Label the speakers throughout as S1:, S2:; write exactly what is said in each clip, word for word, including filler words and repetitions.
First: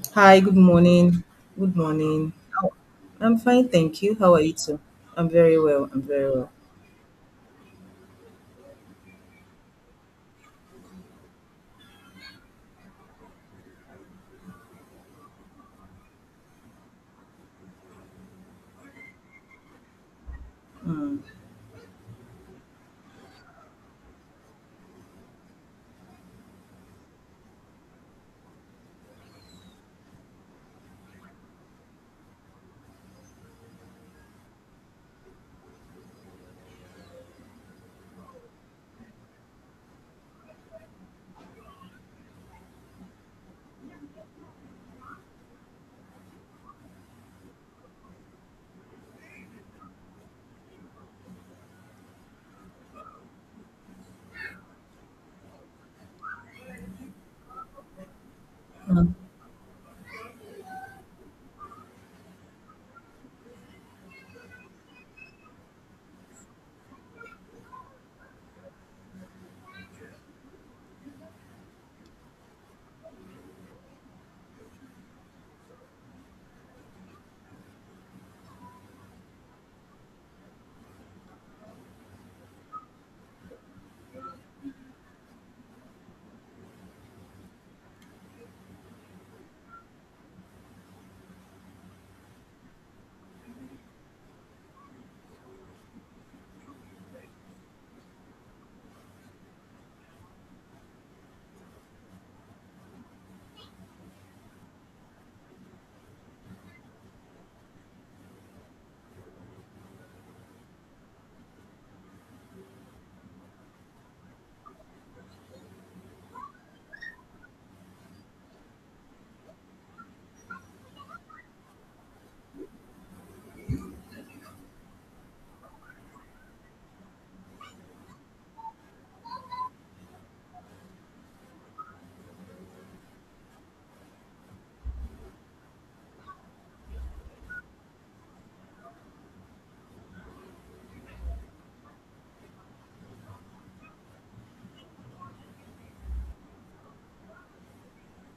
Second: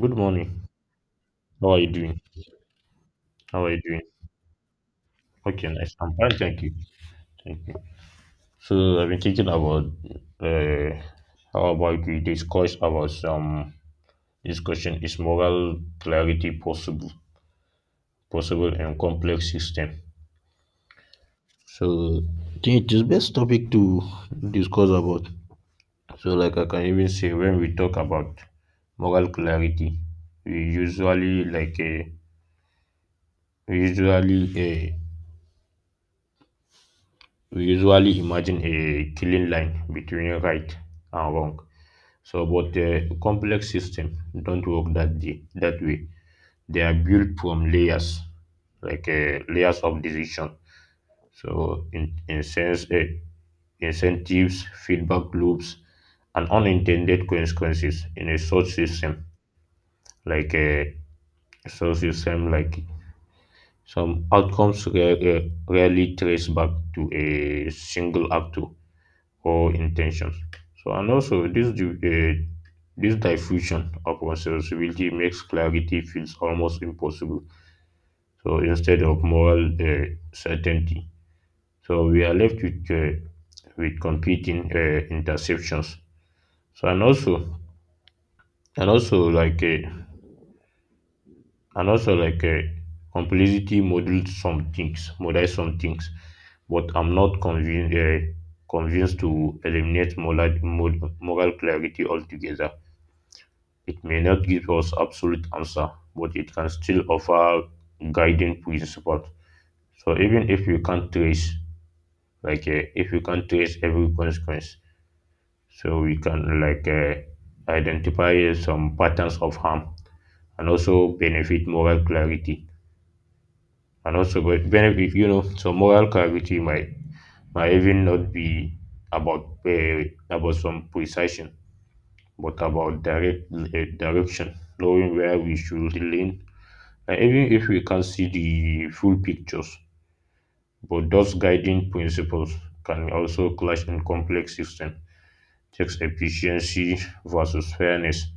S1: Good
S2: Hi, good
S1: morning.
S2: morning.
S1: How
S2: Good
S1: are you doing?
S2: morning. How- I'm
S1: How
S2: fine,
S1: are you doing?
S2: thank you. How are you too? I'm very
S1: Okay,
S2: well.
S1: nice.
S2: I'm
S1: I'm
S2: very
S1: fine,
S2: well.
S1: thank you. Thank you. So I've been thinking about uh, how about we discuss about some this question is moral clarity possible possible in complex system.
S2: Mm,
S1: So I think it is best topic to discuss about. So like I can even say when we talk about moral clarity, we usually like a we usually uh, we usually imagine a clean line between right and wrong. So, but uh, complex systems don't work that day, that way. They are built from layers, like uh, layers of decision. So, in, in sense, uh, incentives, feedback loops, and unintended consequences in a source
S2: mm,
S1: system, like uh, a source system, like some outcomes rare, uh, rarely trace back to a single actor or intentions. So, and also this div- uh, this diffusion of responsibility makes clarity feels almost impossible. So instead of moral uh, certainty, so we are left with uh, with competing uh, interceptions. So and also and also like uh, and also like uh, complicity models some things, models some things, but I'm not convinced uh, convinced to eliminate moral moral clarity altogether. It may not give us absolute answer, but it can still offer guiding principles. So even if we can't trace, like uh, if we can't trace every consequence, so we can like uh, identify some patterns of harm and also benefit moral clarity. And also be- benefit, you know, so moral clarity might might even not be about uh, about some precision, but about direct uh, direction, knowing where we should lean. And even if we can't see the full pictures, but those guiding principles can also clash in complex systems, takes efficiency versus fairness,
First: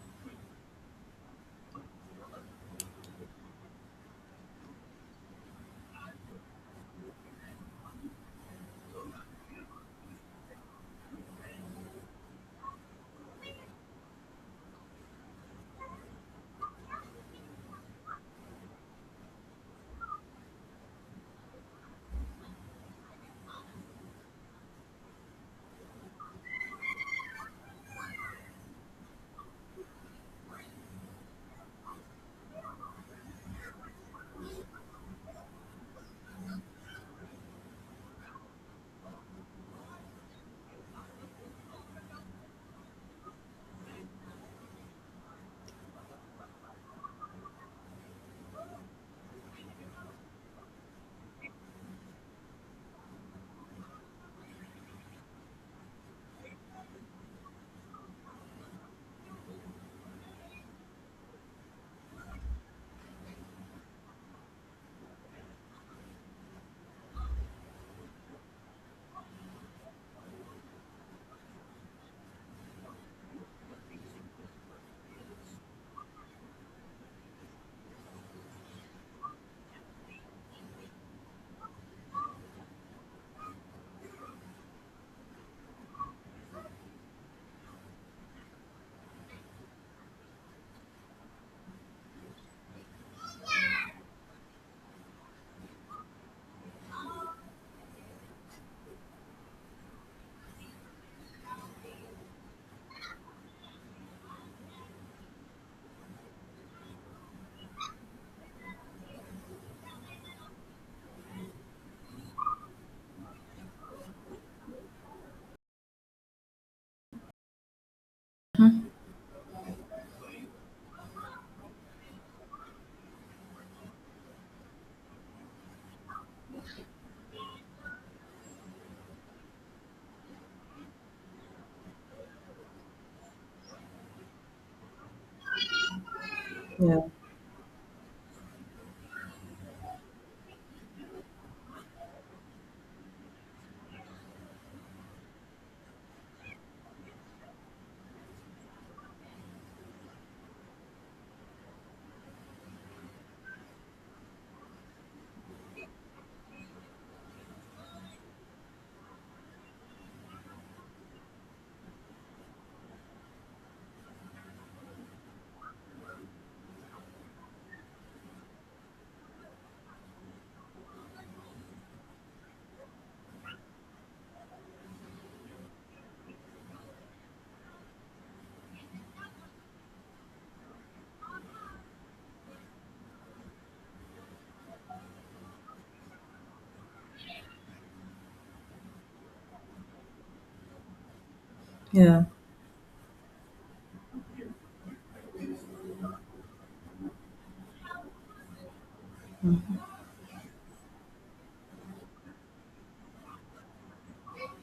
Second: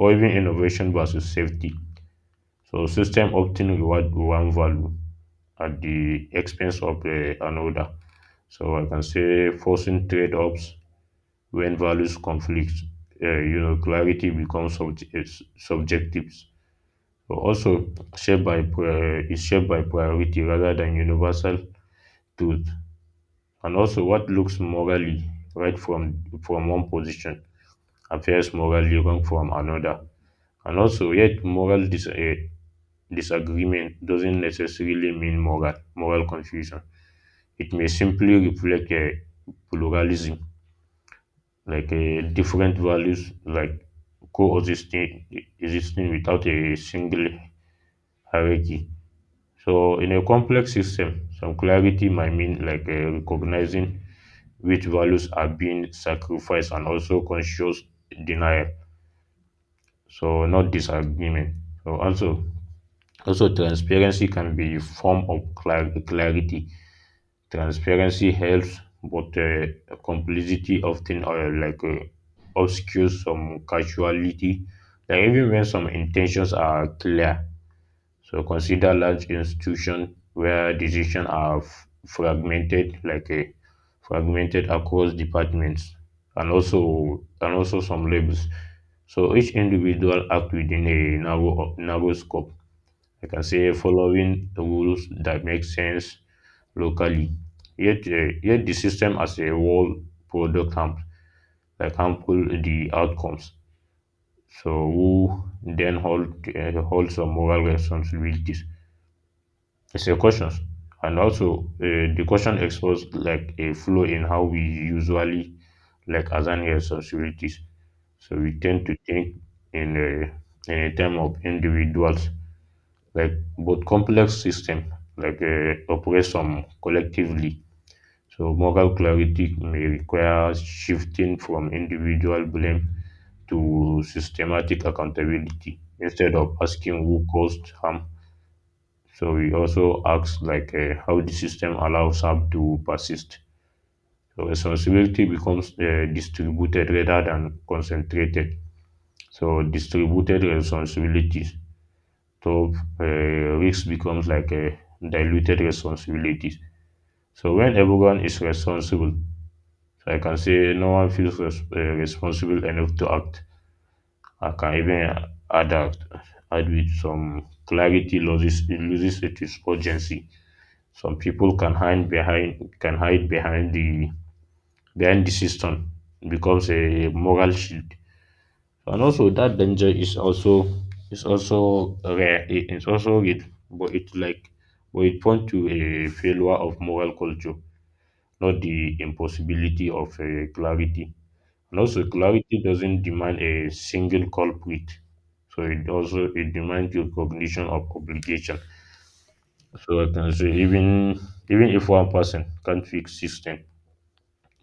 S1: or even innovation versus safety. So system often reward one value at the expense of uh, another. So I can say forcing trade-offs when values conflict. Uh, you know, clarity becomes sub- is subjective. So also shaped by pri- is shaped by priority rather than universal truth, and also what looks morally right from from one position appears morally wrong from another, and also yet moral dis- eh, disagreement doesn't necessarily mean moral moral confusion. It may simply reflect a pluralism, like a different values like coexisting existing without a single hierarchy. So in a complex system, some clarity might mean like eh, recognizing which values are being sacrificed and also conscious denial, so not disagreement. So also also transparency can be a form of clar- clarity. Transparency helps but uh, complicity often uh, like uh, obscures some casuality, like even when some intentions are clear. So consider large institutions where decisions are f- fragmented, like a fragmented across departments, and also and also some labels. So each individual act within a narrow narrow scope. I can say following rules that make sense locally. Yet, uh, yet the system as a whole product harm, like harmful the outcomes. So who then hold uh, holds some moral responsibilities? It's a question. And also, uh, the question exposed like a flaw in how we usually like assign responsibilities. So we tend to think in a, in a term of individuals, like both complex system like uh, operate some collectively. So moral clarity may require shifting from individual blame to systematic accountability, instead of
S2: yeah,
S1: asking who caused harm, so we also ask like uh, how the system allows app to persist. So responsibility becomes uh, distributed rather than concentrated. So distributed responsibilities. So uh, risk becomes like a diluted responsibilities. So when everyone is responsible, so I can say no one feels res- uh, responsible enough to act. I can even add act, add with some clarity loses it loses its urgency. Some people can hide behind can hide behind the behind the system, it becomes a moral shield, and also that danger is also is also rare it is also real, but it like but it point to a failure of moral culture, not the impossibility of uh, clarity. And also
S2: yeah,
S1: clarity doesn't demand a single culprit, so it also it demands your cognition of obligation. So I can say even even if one person can't fix system,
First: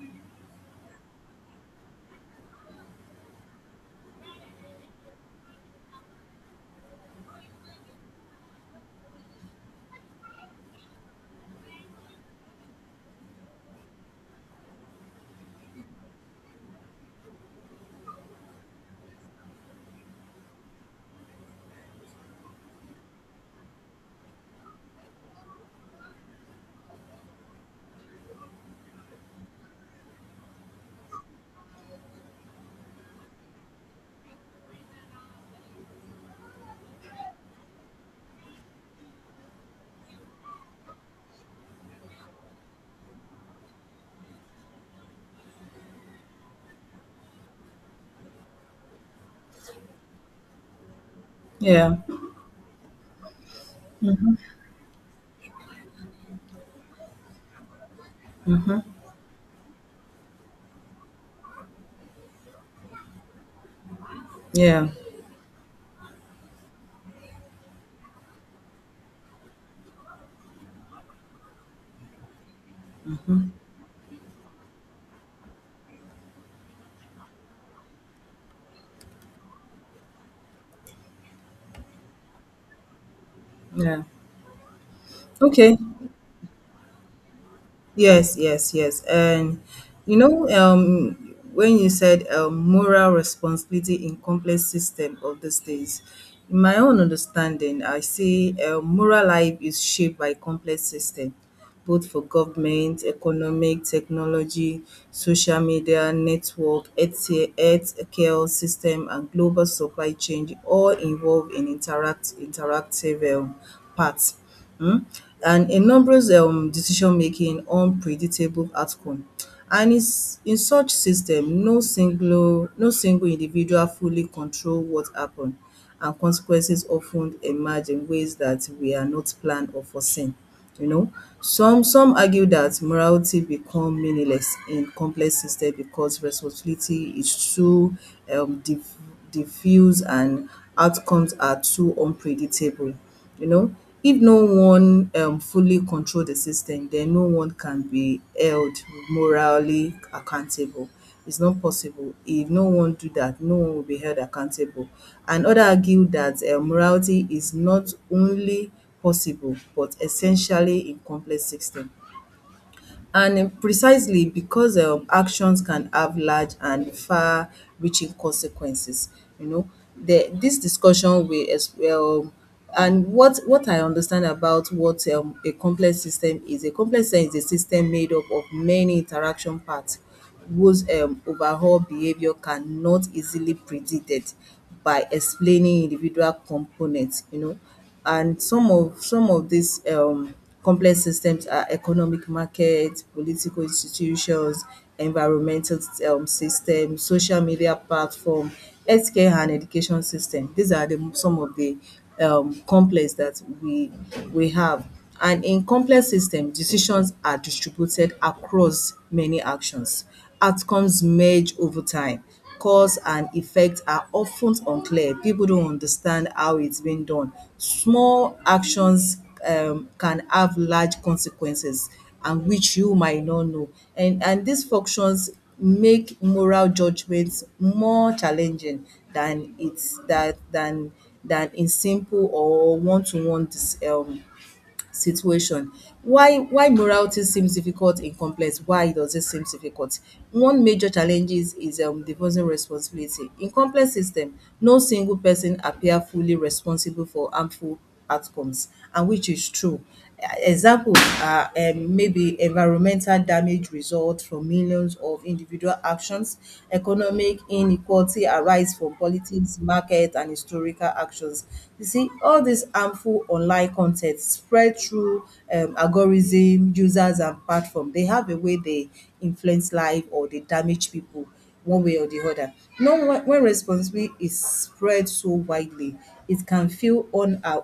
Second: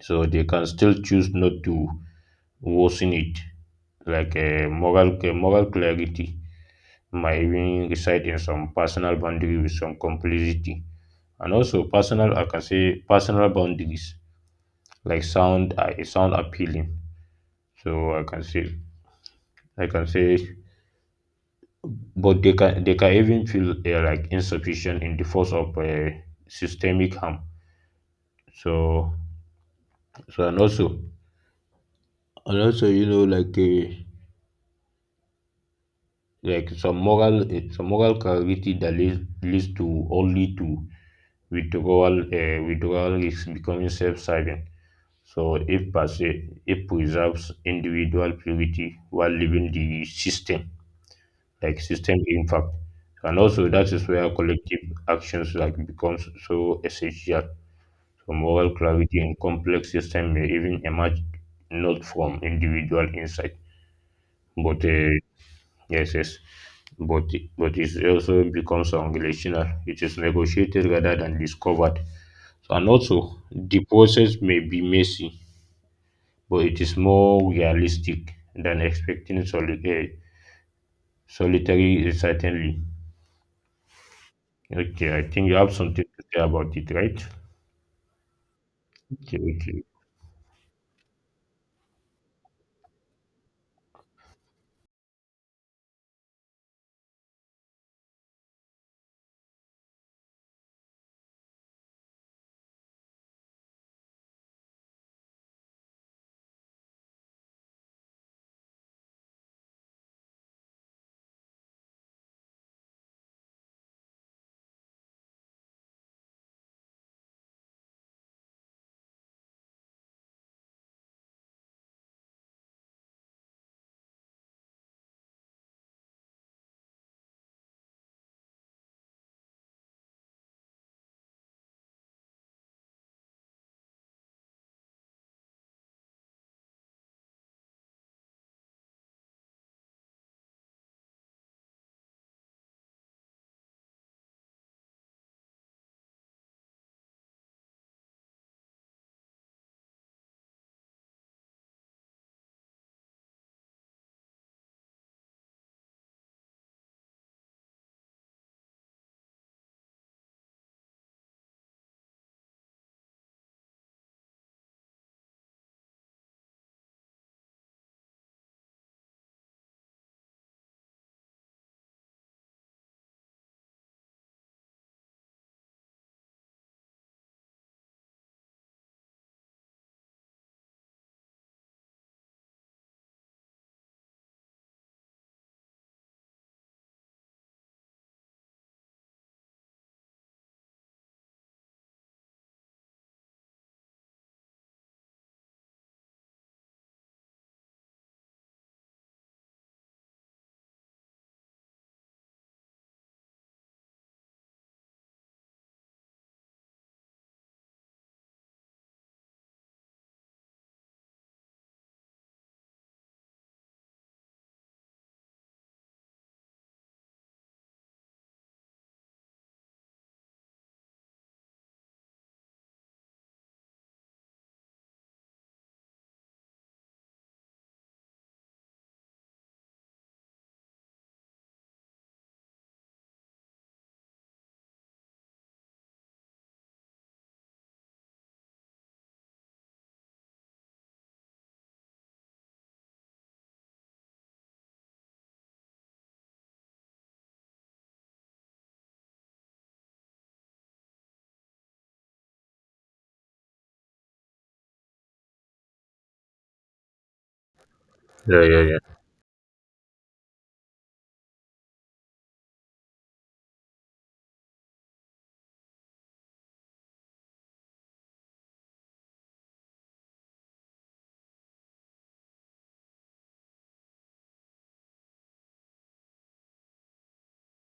S1: so they can still choose not to worsen it. Like a moral, a moral clarity might even reside in some personal boundary with some complicity, and also personal. I can say personal boundaries like sound are uh, sound appealing. So I can say I can say, but they can they can even feel uh, like insufficient in the force of uh, systemic harm. So so and also and also you know like. Uh, like some moral eh, some moral clarity that leads, leads to only to withdrawal uh, withdrawal is becoming self-serving. So if per se it preserves individual purity while leaving the system like
S2: yeah.
S1: system impact, and also that is where
S2: Mm-hmm,
S1: collective actions like becomes so essential. So moral
S2: mm-hmm,
S1: clarity in complex system may even emerge not from individual insight but
S2: yeah,
S1: uh, yes, yes. But but it also becomes unrelational. It is negotiated rather than discovered. So, and also the process may be messy, but it is more realistic than expecting soli- uh, solitary certainly.
S2: yeah.
S1: Okay, I think you have
S2: Okay,
S1: something to say about it, right?
S2: yes, yes, yes.
S1: Okay,
S2: And
S1: okay.
S2: you know, um, when you said um, moral responsibility in complex system of these days, in my own understanding, I see um, moral life is shaped by complex system, both for government, economic, technology, social media, network, health healthcare system, and global supply chain all involved in interact interactive um, parts. Hmm? And in numerous um, decision making unpredictable outcome. And is in such system, no single no single individual fully control what happen and consequences of ten emerge in ways that we are not planned or foreseen. You know. Some some argue that morality become meaningless in complex system because responsibility is too um, diff- diffuse and outcomes are too unpredictable. You know, if no one um, fully control the system, then no one can be held morally accountable. It's not possible. If no one do that, no one will be held accountable. And other argue that uh, morality is not only possible but essentially in complex system. And um, precisely because um, actions can have large and far-reaching consequences, you know, the, this discussion will as well. And what what I understand about what um, a complex system is, a complex system is a system made up of many interaction parts whose um, overall behavior cannot easily predicted by explaining individual components, you know, and some of some of these um, complex systems are economic markets, political institutions, environmental um, systems, social media platform, healthcare and education system. These are the some of the um, complex that we we have. And in complex systems, decisions are distributed across many actions. Outcomes merge over time. Cause and effect are often unclear. People don't understand how it's being done. Small actions um, can have large consequences, and which you might not know. And, and these functions make moral judgments more challenging than it's that than than in simple or one-to-one dis, um, situation. Why why morality seems difficult in complex, why does it seem difficult? One major challenges is is um divorcing responsibility. In complex system, no single person appear fully responsible for harmful outcomes, and which is true. Examples are um maybe environmental damage result from millions of individual actions, economic inequality
S1: Yeah, yeah,
S2: arise
S1: yeah.
S2: from politics, market and historical actions. You see, all these harmful online con ten t spread through um algorithm, users and platform. They have a way they influence life or they damage people one way or the other. Now, when when responsibility is spread so widely, it can feel un- uh,